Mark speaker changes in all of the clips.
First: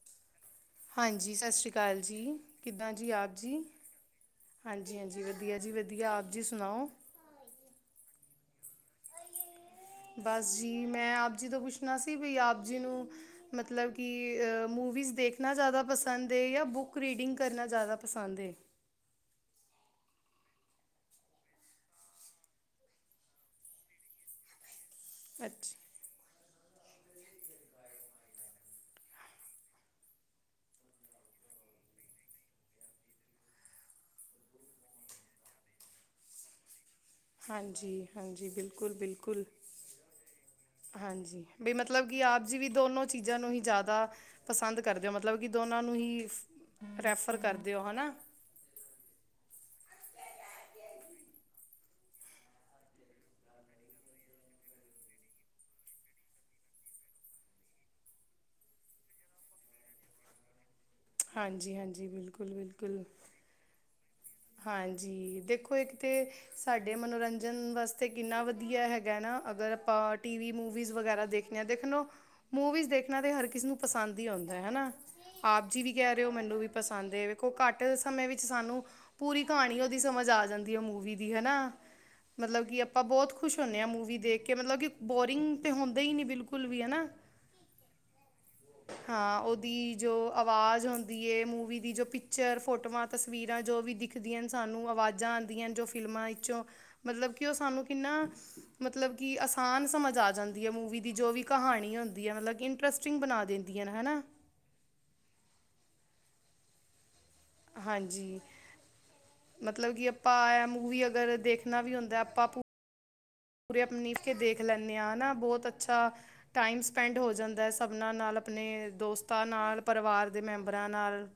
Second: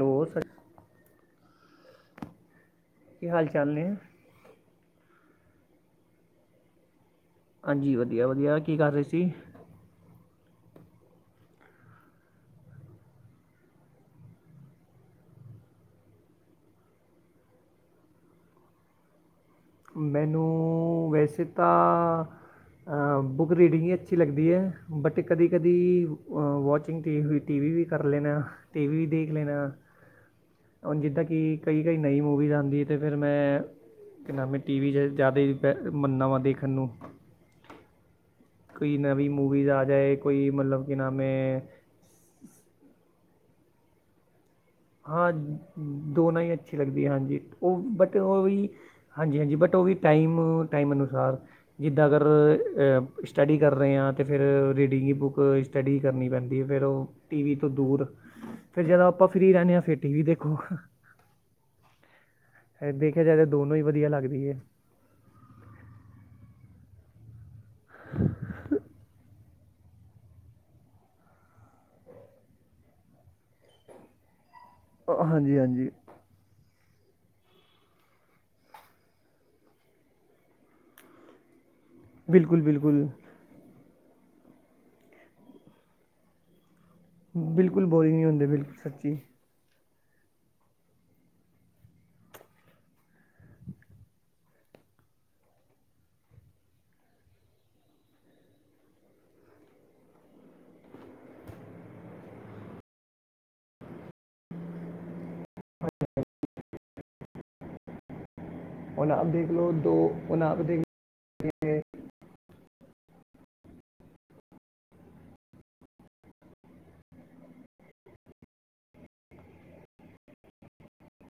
Speaker 1: ਰੋਜ਼
Speaker 2: ਹਾਂਜੀ ਸਤਿ ਸ਼੍ਰੀ ਅਕਾਲ ਜੀ ਕਿੱਦਾਂ ਜੀ
Speaker 1: ਕੀ
Speaker 2: ਆਪ
Speaker 1: ਹਾਲ
Speaker 2: ਜੀ
Speaker 1: ਚਾਲ ਨੇ?
Speaker 2: ਹਾਂਜੀ ਹਾਂਜੀ ਵਧੀਆ ਜੀ ਵਧੀਆ ਆਪ ਜੀ ਸੁਣਾਓ
Speaker 1: ਹਾਂਜੀ ਵਧੀਆ ਵਧੀਆ ਕੀ ਕਰ ਰਹੇ ਸੀ
Speaker 2: ਬਸ ਜੀ ਮੈਂ ਆਪ ਜੀ ਤੋਂ ਪੁੱਛਣਾ ਸੀ ਵੀ ਆਪ ਜੀ ਨੂੰ ਮਤਲਬ ਕਿ ਮੂਵੀਸ ਦੇਖਣਾ ਦਾ ਪਸੰਦ ਹੈ ਜਾਂ ਬੁੱਕ ਰੀਡਿੰਗ ਕਰਨਾ ਪਸੰਦ ਐ।
Speaker 1: ਮੈਨੂੰ ਵੈਸੇ ਤਾਂ ਬੁੱਕ ਰੀਡਿੰਗ ਹੀ ਅੱਛੀ ਲੱਗਦੀ ਹੈ ਬਟ ਕਦੀ -ਕਦੀ
Speaker 2: ਅੱਛਾ
Speaker 1: ਵਾਚਿੰਗ ਟੀ ਵੀ ਕਰ ਲੈਣਾ ਟੀ ਵੀ ਦੇਖ ਲੈਣਾ। ਹੁਣ ਜਿੱਦਾਂ ਕਿ ਕਈ- ਕਈ ਨਵੀਂ ਮੂਵੀਜ਼ ਆਉਂਦੀ ਹੈ ਅਤੇ ਫਿਰ ਮੈਂ ਕਿ ਨਾਮ ਟੀ ਵੀ 'ਚ ਜ਼ਿਆਦਾ ਹੀ ਬੈ ਮੰਨਨਾ ਵਾਂ ਦੇਖਣ ਨੂੰ
Speaker 2: ਹਾਂਜੀ ਹਾਂਜੀ ਬਿਲਕੁਲ
Speaker 1: ਕੋਈ ਨਵੀਂ
Speaker 2: ਬਿਲਕੁਲ
Speaker 1: ਮੂਵੀਜ਼ ਆ ਜਾਏ ਕੋਈ ਮਤਲਬ ਕਿ ਨਾਮ
Speaker 2: ਹਾਂਜੀ
Speaker 1: ਹੈ
Speaker 2: ਵੀ ਮਤਲਬ ਮਤਲਬ ਕਿ ਆਪ ਜੀ ਵੀ ਦੋਨੋ ਚੀਜ਼ਾਂ ਨੂੰ ਹੀ ਜ਼ਿਆਦਾ ਪਸੰਦ ਕਰਦੇ ਹੋ
Speaker 1: ਹਾਂ
Speaker 2: ਮਤਲਬ ਕਿ ਦੋਨਾਂ ਨੂੰ
Speaker 1: ਦੋਨਾਂ ਹੀ ਅੱਛੀ ਲੱਗਦੀ
Speaker 2: ਰੈਫਰ
Speaker 1: ਹਾਂਜੀ
Speaker 2: ਕਰਦੇ
Speaker 1: ਉਹ
Speaker 2: ਹੋ ਹੈ ਨਾ
Speaker 1: ਬਟ ਉਹ ਵੀ ਹਾਂਜੀ ਹਾਂਜੀ ਬਟ ਉਹ ਵੀ ਟਾਈਮ ਟਾਈਮ ਅਨੁਸਾਰ ਜਿੱਦਾਂ ਅਗਰ ਸਟੱਡੀ ਕਰ ਰਹੇ ਹਾਂ ਤਾਂ ਫਿਰ ਰੀਡਿੰਗ ਦੀ ਬੁੱਕ ਸਟੱਡੀ ਕਰਨੀ ਪੈਂਦੀ ਹੈ ਫਿਰ ਉਹ ਟੀ ਵੀ ਤੋਂ ਦੂਰ ਫਿਰ ਜਦੋਂ ਆਪਾਂ ਫਰੀ ਰਹਿੰਦੇ ਆਂ ਫਿਰ ਟੀ ਵੀ ਦੇਖੋ।
Speaker 2: ਹਾਂਜੀ- ਹਾਂਜੀ ਬਿਲਕੁਲ ਬਿਲਕੁਲ
Speaker 1: ਦੇਖਿਆ ਜਾਏ ਤਾਂ ਦੋਨੋਂ ਹੀ ਵਧੀਆ ਲੱਗਦੀ ਹੈ।
Speaker 2: ਹਾਂਜੀ ਦੇਖੋ ਇੱਕ ਤੇ ਸਾਡੇ ਮਨੋਰੰਜਨ ਵਾਸਤੇ ਕਿੰਨਾ ਵਧੀਆ ਹੈਗਾ ਨਾ ਅਗਰ ਆਪਾਂ ਟੀ ਵੀ ਮੂਵੀਜ਼ ਵਗੈਰਾ ਦੇਖ ਦੇਖ ਲ ਮੂਵੀਜ਼ ਦੇਖਣਾ ਤਾਂ ਹਰ ਕਿਸੇ ਨੂੰ ਪਸੰਦ ਹੀ ਆਉਂਦਾ ਹੈ ਹਨਾ।
Speaker 1: ਅ, ਹਾਂਜੀ
Speaker 2: ਆਪ ਜੀ
Speaker 1: ਹਾਂਜੀ
Speaker 2: ਵੀ ਕਹਿ ਰਹੇ ਹੋ ਮੈਨੂੰ ਵੀ ਪਸੰਦ ਹੈ ਵੇਖੋ ਘੱਟ ਸਮੇਂ ਵਿੱਚ ਸਾਨੂੰ ਪੂਰੀ ਕਹਾਣੀ ਉਹਦੀ ਸਮਝ ਆ ਜਾਂਦੀ ਹੈ ਮੂਵੀ ਦੀ ਹਨਾ
Speaker 1: ਬਿਲਕੁਲ
Speaker 2: ਮਤਲਬ ਕਿ ਆਪਾਂ
Speaker 1: ਬਿਲਕੁਲ
Speaker 2: ਬਹੁਤ ਖੁਸ਼ ਹੁੰਦੇ ਆ ਮੂਵੀ ਦੇਖ ਕੇ ਮਤਲਬ ਕਿ ਬੋਰਿੰਗ ਤੇ ਹੁੰਦੇ ਹੀ ਨਹੀਂ ਬਿਲਕੁਲ ਵੀ ਹਨਾ।
Speaker 1: ਬਿਲਕੁਲ ਬੋਰਿੰਗ ਨਹੀਂ ਹੁੰਦੇ ਬਿਲਕੁ
Speaker 2: ਹਾਂ ਉਹ ਦੀ ਜੋ ਆਵਾਜ਼ ਹੁੰਂਦੀ ਹੈ ਮੂਵੀ ਦੀ ਜੋ ਪਿਕਚਰ ਫੋਟੋਆਂ ਤਸਵੀਰਾਂ ਜੋ ਵੀ ਦੀ ਖਦੀ ਸਾਨੂੰ ਆਵਾਜ਼ਾਂ ਆਉਂਦੀਆਂ ਜੋ ਫਿਲਮਾਂ ਵਿਚੋਂ ਮਤਲਬ ਕਿ ਉਹ ਸਾਨੂੰ ਕਿੰਨਾ ਮਤਲਬ ਕਿ ਆਸਾਨ ਸਮਝ ਆ ਜਾਂਦੀ ਹੈ ਮੂਵੀ ਦੀ ਜੋ ਵੀ ਕਹਾਣੀ ਹੁੰਦੀ ਹੈ ਮਤਲਬ ਕਿ ਇੰਟਰਸਟਿੰਗ ਬਣਾ ਦਿੰਦੀਆਂ ਨੇ ਹਨਾ। ਹਾਂਜੀ
Speaker 1: ਹੁਣ ਆਪ ਦੇਖ ਲਓ ਦੋ
Speaker 2: ਮਤਲਬ ਕਿ
Speaker 1: ਹੁਣ ਆਪ
Speaker 2: ਆਪਾਂ
Speaker 1: ਦੇਖ
Speaker 2: ਮੂਵੀ ਅਗਰ
Speaker 1: ਲਓ
Speaker 2: ਦੇਖਣਾ ਵੀ ਹੁੰਦਾ ਆਪਾਂ ਭ ਪੂਰੇ ਆਪਨੀ ਰ ਕੇ ਦੇਖ ਲੈਂਦੇ ਹਾਂ ਹਨਾ ਬਹੁਤ ਅੱਛਾ ਟਾਈਮ ਸਪੈਂਡ ਹੋ ਜਾਂਦਾ ਸਭਨਾਂ ਨਾਲ ਆਪਣੇ ਦੋਸਤਾਂ ਨਾਲ ਪਰਿਵਾਰ ਦੇ ਮੈਂਬਰਾਂ ਨਾਲ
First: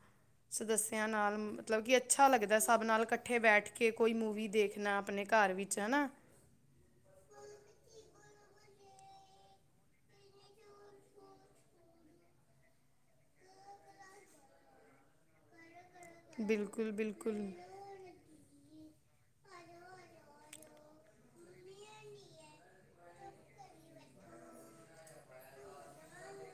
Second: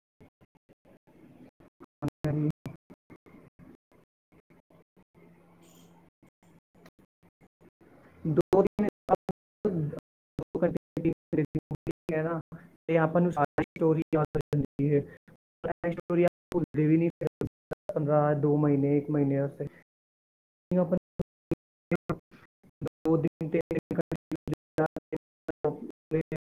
Speaker 2: ਸਦੱਸਿਆ ਨਾਲ ਮਤਲਬ ਕਿ ਅੱਛਾ ਲੱਗਦਾ ਸਭ ਨਾਲ ਇਕੱਠੇ ਬੈਠ ਕੇ ਕੋਈ ਮੂਵੀ ਦੇਖਣਾ ਆਪਣੇ ਘਰ ਵਿੱਚ ਚ ਨਾ।
Speaker 1: [unintelligible] [unintelligible] [unintelligible]
Speaker 2: ਬਿਲਕੁਲ ਬਿਲਕੁਲ
Speaker 1: ਵੀ ਪੰਦਰਾਂ ਦੋ ਮਹੀਨੇ ਇੱਕ ਮਹੀਨੇ ਵਾਸਤੇ [unintelligible] ਦੋ ਦਿਨ ਤੇ [inaudible]